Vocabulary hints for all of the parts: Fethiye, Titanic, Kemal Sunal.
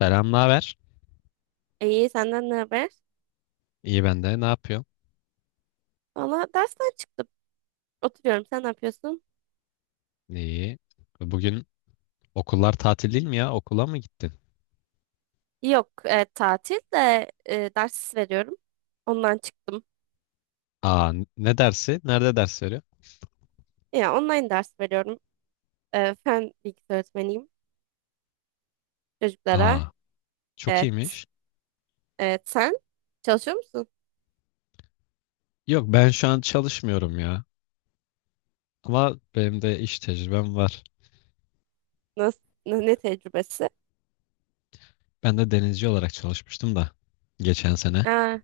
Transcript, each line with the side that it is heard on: left: Selam, ne haber?
right: İyi, senden ne haber?
left: İyi ben de. Ne yapıyorsun?
right: Valla dersten çıktım. Oturuyorum. Sen ne yapıyorsun?
left: İyi. Bugün okullar tatil değil mi ya? Okula mı gittin?
right: Yok, tatil de ders veriyorum. Ondan çıktım.
left: Aa, ne dersi? Nerede ders veriyor?
right: Ya online ders veriyorum. Fen bilgisi öğretmeniyim çocuklara.
left: Aa, çok
right: Evet.
left: iyiymiş.
right: Evet, sen çalışıyor musun?
left: Yok, ben şu an çalışmıyorum ya. Ama benim de iş tecrübem var.
right: Nasıl, ne tecrübesi?
left: Ben de denizci olarak çalışmıştım da geçen sene.
right: Aa,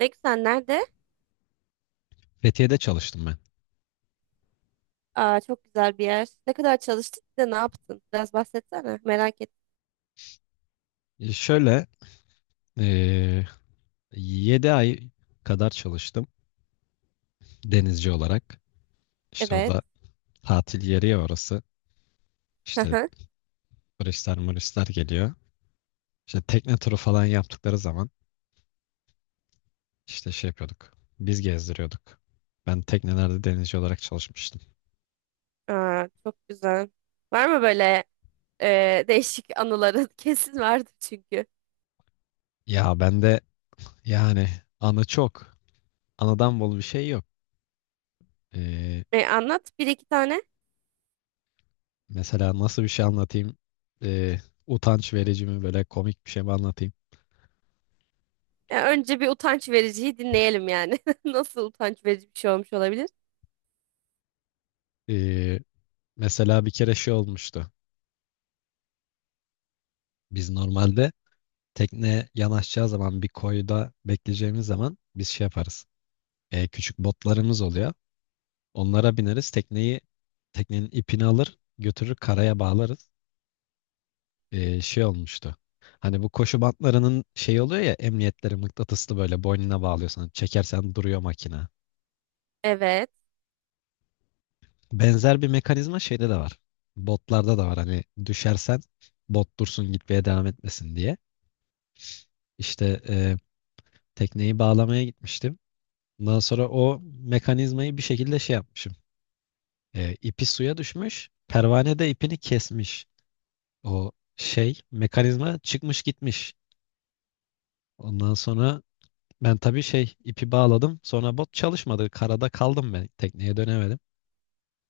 right: ne güzel. Nerede?
left: Fethiye'de çalıştım ben.
right: Aa, çok güzel bir yer. Ne kadar çalıştın? Bir de ne yaptın? Biraz bahsetsene. Merak et.
left: E, Şöyle, eee 7 ay kadar çalıştım denizci olarak. İşte
right: Evet.
left: orada tatil yeri ya orası. İşte
right: Aha.
left: turistler muristler geliyor. İşte tekne turu falan yaptıkları zaman işte şey yapıyorduk. Biz gezdiriyorduk. Ben teknelerde denizci olarak çalışmıştım.
right: Aa, çok güzel. Var mı böyle? Değişik anıların kesin vardı çünkü.
left: Ya ben de yani anı çok. Anıdan bol bir şey yok. Ee,
right: Anlat bir iki tane.
left: mesela nasıl bir şey anlatayım? Ee, utanç verici mi böyle komik bir şey mi anlatayım?
right: Önce bir utanç vericiyi dinleyelim yani. Nasıl utanç verici bir şey olmuş olabilir?
left: Ee, mesela bir kere şey olmuştu. Biz normalde tekne yanaşacağı zaman bir koyda bekleyeceğimiz zaman biz şey yaparız. Küçük botlarımız oluyor. Onlara bineriz. Teknenin ipini alır, götürür karaya bağlarız. Şey olmuştu. Hani bu koşu bantlarının şey oluyor ya, emniyetleri mıknatıslı böyle boynuna bağlıyorsun. Hani çekersen duruyor makine.
right: Evet.
left: Benzer bir mekanizma şeyde de var. Botlarda da var. Hani düşersen bot dursun, gitmeye devam etmesin diye. İşte e, tekneyi bağlamaya gitmiştim. Ondan sonra o mekanizmayı bir şekilde şey yapmışım. E, ipi suya düşmüş. Pervane de ipini kesmiş. O şey mekanizma çıkmış gitmiş. Ondan sonra ben tabii şey ipi bağladım. Sonra bot çalışmadı. Karada kaldım ben. Tekneye dönemedim.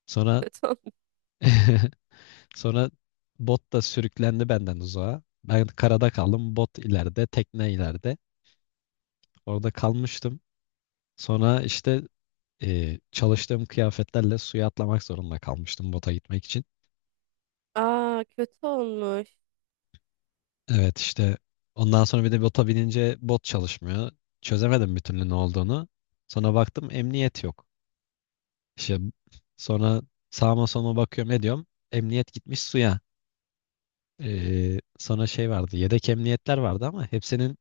left: Sonra
right: Kötü olmuş.
left: sonra bot da sürüklendi benden uzağa. Ben karada kaldım. Bot ileride, tekne ileride. Orada kalmıştım. Sonra işte e, çalıştığım kıyafetlerle suya atlamak zorunda kalmıştım bota gitmek için.
right: Aa, kötü olmuş.
left: Evet, işte ondan sonra bir de bota binince bot çalışmıyor. Çözemedim bir türlü ne olduğunu. Sonra baktım emniyet yok. İşte sonra sağıma soluma bakıyorum ediyorum. Emniyet gitmiş suya. Sonra şey vardı. Yedek emniyetler vardı ama hepsinin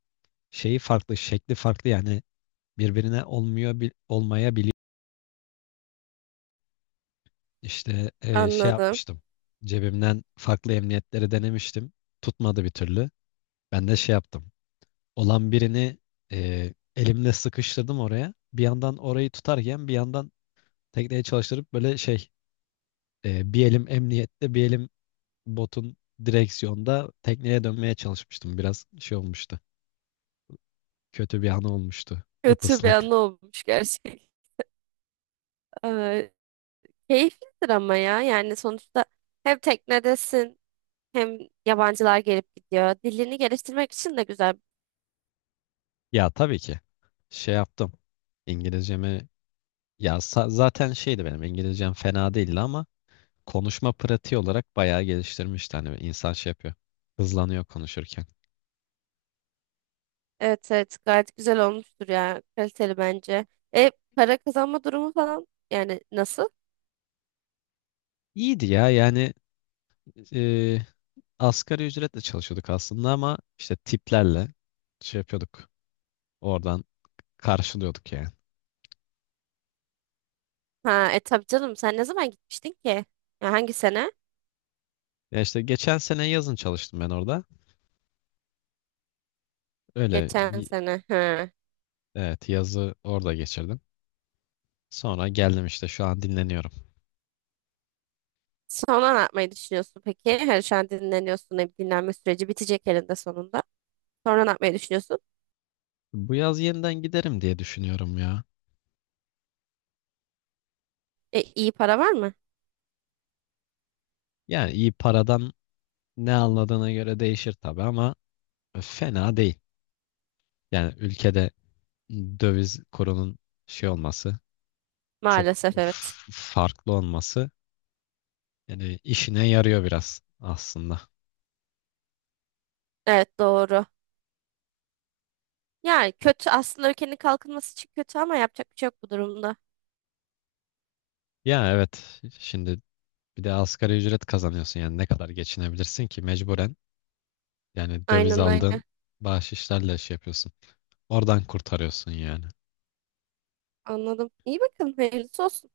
left: şeyi farklı, şekli farklı, yani birbirine olmuyor olmayabiliyor. İşte şey
right: Anladım.
left: yapmıştım. Cebimden farklı emniyetleri denemiştim. Tutmadı bir türlü. Ben de şey yaptım. Olan birini elimle sıkıştırdım oraya. Bir yandan orayı tutarken bir yandan tekneyi çalıştırıp böyle şey, bir elim emniyette bir elim botun direksiyonda tekneye dönmeye çalışmıştım. Biraz şey olmuştu. Kötü bir an olmuştu.
right: Kötü bir
left: Ipaslak.
right: anı olmuş gerçekten. Ee, Keyiflidir ama ya. Yani sonuçta hem teknedesin hem yabancılar gelip gidiyor. Dilini geliştirmek için de güzel.
left: Ya tabii ki şey yaptım. İngilizcemi ya zaten şeydi, benim İngilizcem fena değildi ama konuşma pratiği olarak bayağı geliştirmişti. Hani insan şey yapıyor. Hızlanıyor konuşurken.
right: Evet, evet, gayet güzel olmuştur ya. Kaliteli bence. E para kazanma durumu falan yani nasıl?
left: İyiydi ya, yani e, asgari ücretle çalışıyorduk aslında ama işte tiplerle şey yapıyorduk. Oradan karşılıyorduk yani.
right: Ha, e tabii canım, sen ne zaman gitmiştin ki? Ya hangi sene?
left: Ya işte geçen sene yazın çalıştım ben orada. Öyle
right: Geçen sene. Ha.
left: evet, yazı orada geçirdim. Sonra geldim, işte şu an dinleniyorum.
right: Sonra ne yapmayı düşünüyorsun peki? Her şu an dinleniyorsun. E, dinlenme süreci bitecek elinde sonunda. Sonra ne yapmayı düşünüyorsun?
left: Bu yaz yeniden giderim diye düşünüyorum ya.
right: E, iyi para var mı?
left: Yani iyi paradan ne anladığına göre değişir tabii ama fena değil. Yani ülkede döviz kurunun şey olması, çok
right: Maalesef evet.
left: farklı olması yani işine yarıyor biraz aslında.
right: Evet, doğru. Yani kötü aslında, ülkenin kalkınması için kötü ama yapacak bir şey yok bu durumda.
left: Ya evet, şimdi bir de asgari ücret kazanıyorsun, yani ne kadar geçinebilirsin ki, mecburen yani döviz
right: Aynen, aynen.
left: aldığın bahşişlerle şey yapıyorsun. Oradan kurtarıyorsun yani.
right: Anladım. İyi bakın. Hayırlısı olsun.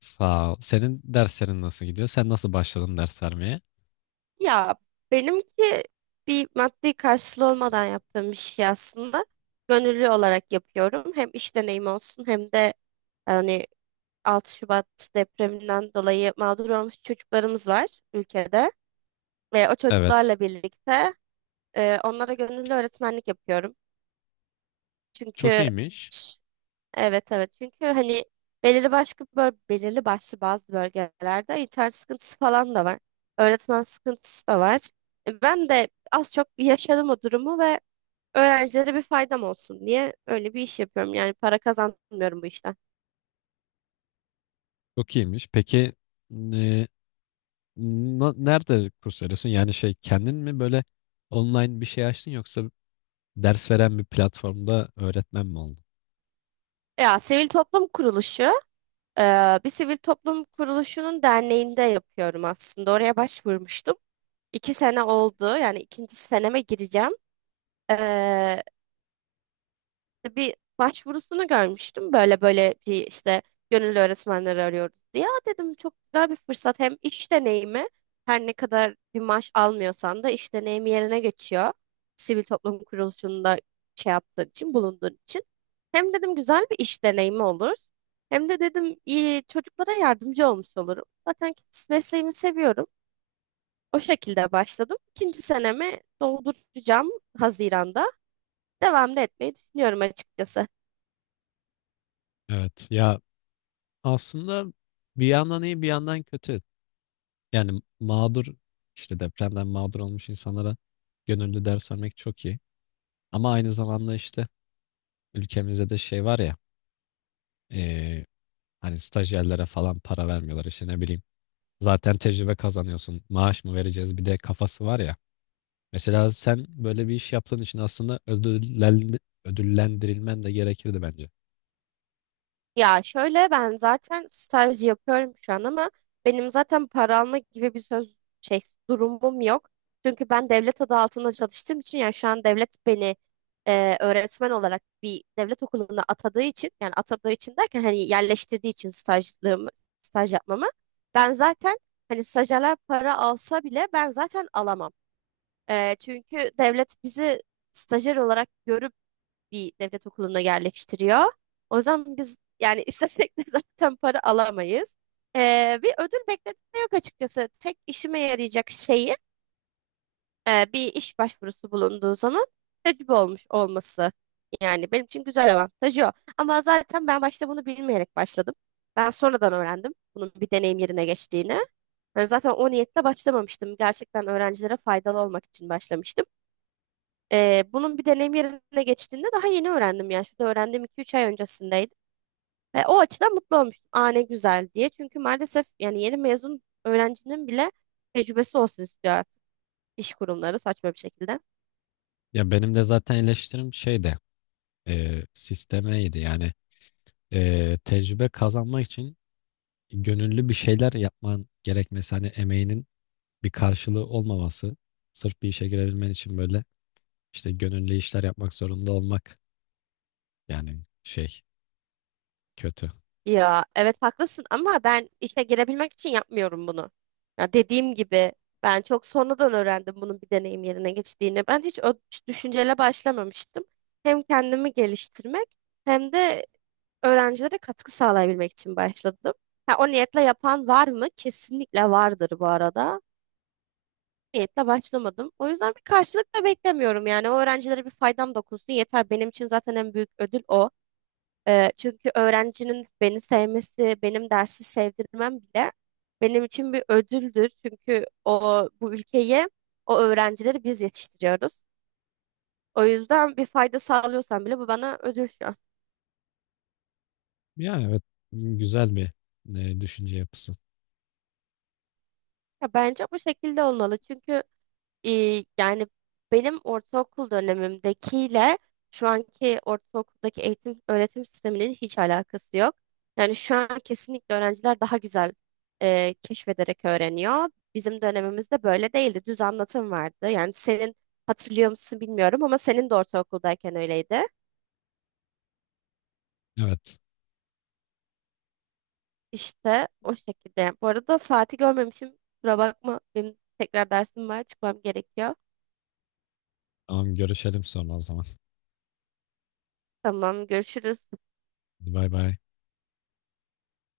left: Sağ ol. Senin derslerin nasıl gidiyor? Sen nasıl başladın ders vermeye?
right: Ya benimki bir maddi karşılığı olmadan yaptığım bir şey aslında. Gönüllü olarak yapıyorum. Hem iş deneyimi olsun hem de hani 6 Şubat depreminden dolayı mağdur olmuş çocuklarımız var ülkede. Ve o
left: Evet.
right: çocuklarla birlikte onlara gönüllü öğretmenlik yapıyorum.
left: Çok
right: Çünkü
left: iyiymiş.
right: evet, evet, çünkü hani belirli belirli başlı bazı bölgelerde internet sıkıntısı falan da var. Öğretmen sıkıntısı da var. E, ben de az çok yaşadım o durumu ve öğrencilere bir faydam olsun diye öyle bir iş yapıyorum. Yani para kazanmıyorum bu işten.
left: Çok iyiymiş. Peki e, nerede kurs veriyorsun? Yani şey, kendin mi böyle online bir şey açtın yoksa ders veren bir platformda öğretmen mi oldun?
right: Ya sivil toplum kuruluşu, e, bir sivil toplum kuruluşunun derneğinde yapıyorum aslında. Oraya başvurmuştum. İki sene oldu, yani ikinci seneme gireceğim. E, İşte bir başvurusunu görmüştüm. Böyle böyle bir işte gönüllü öğretmenleri arıyoruz diye. Aa dedim, çok güzel bir fırsat. Hem iş deneyimi, her ne kadar bir maaş almıyorsan da iş deneyimi yerine geçiyor. Sivil toplum kuruluşunda şey yaptığın için, bulunduğun için. Hem dedim güzel bir iş deneyimi olur. Hem de dedim iyi çocuklara yardımcı olmuş olurum. Zaten mesleğimi seviyorum. O şekilde başladım. İkinci senemi dolduracağım Haziran'da, devam da etmeyi düşünüyorum açıkçası.
left: Evet. Ya aslında bir yandan iyi bir yandan kötü. Yani mağdur, işte depremden mağdur olmuş insanlara gönüllü ders vermek çok iyi. Ama aynı zamanda işte ülkemizde de şey var ya, eee, hani stajyerlere falan para vermiyorlar, işte ne bileyim. Zaten tecrübe kazanıyorsun. Maaş mı vereceğiz bir de kafası var ya. Mesela sen böyle bir iş yaptığın için aslında ödüllendirilmen de gerekirdi bence.
right: Ya şöyle, ben zaten staj yapıyorum şu an ama benim zaten para alma gibi bir söz, şey, durumum yok. Çünkü ben devlet adı altında çalıştığım için, yani şu an devlet beni öğretmen olarak bir devlet okuluna atadığı için, yani atadığı için derken hani yerleştirdiği için stajlığımı, staj yapmamı, ben zaten, hani stajyerler para alsa bile ben zaten alamam. Çünkü devlet bizi stajyer olarak görüp bir devlet okuluna yerleştiriyor. O zaman biz yani istesek de zaten para alamayız. Bir ödül bekledim de yok açıkçası. Tek işime yarayacak şeyi, bir iş başvurusu bulunduğu zaman tecrübe olmuş olması. Yani benim için güzel avantajı o. Ama zaten ben başta bunu bilmeyerek başladım. Ben sonradan öğrendim bunun bir deneyim yerine geçtiğini. Yani zaten o niyetle başlamamıştım. Gerçekten öğrencilere faydalı olmak için başlamıştım. Bunun bir deneyim yerine geçtiğinde daha yeni öğrendim yani. Şurada öğrendiğim iki üç ay öncesindeydi. Ve o açıdan mutlu olmuştum. Aa ne güzel diye. Çünkü maalesef yani yeni mezun öğrencinin bile tecrübesi olsun istiyor artık iş kurumları saçma bir şekilde.
left: Ya benim de zaten eleştirim şey de sistemeydi, yani tecrübe kazanmak için gönüllü bir şeyler yapman gerekmesi, hani emeğinin bir karşılığı olmaması, sırf bir işe girebilmen için böyle işte gönüllü işler yapmak zorunda olmak, yani şey, kötü.
right: Ya evet, haklısın ama ben işe girebilmek için yapmıyorum bunu. Ya dediğim gibi ben çok sonradan öğrendim bunun bir deneyim yerine geçtiğini. Ben hiç o düşünceyle başlamamıştım. Hem kendimi geliştirmek hem de öğrencilere katkı sağlayabilmek için başladım. Ha, o niyetle yapan var mı? Kesinlikle vardır bu arada. Niyetle başlamadım. O yüzden bir karşılık da beklemiyorum. Yani o öğrencilere bir faydam dokunsun yeter. Benim için zaten en büyük ödül o. Çünkü öğrencinin beni sevmesi, benim dersi sevdirmem bile benim için bir ödüldür. Çünkü o bu ülkeyi, o öğrencileri biz yetiştiriyoruz. O yüzden bir fayda sağlıyorsam bile bu bana ödül şu an.
left: Ya evet, güzel bir e, düşünce yapısı.
right: Ya bence bu şekilde olmalı. Çünkü İyi, yani benim ortaokul dönemimdekiyle şu anki ortaokuldaki eğitim öğretim sisteminin hiç alakası yok. Yani şu an kesinlikle öğrenciler daha güzel keşfederek öğreniyor. Bizim dönemimizde böyle değildi. Düz anlatım vardı. Yani senin, hatırlıyor musun bilmiyorum ama senin de ortaokuldayken öyleydi.
left: Evet,
right: İşte o şekilde. Bu arada saati görmemişim. Kusura bakma. Benim tekrar dersim var. Çıkmam gerekiyor.
left: tamam, görüşelim sonra o zaman.
right: Tamam, görüşürüz.
left: Hadi bay bay.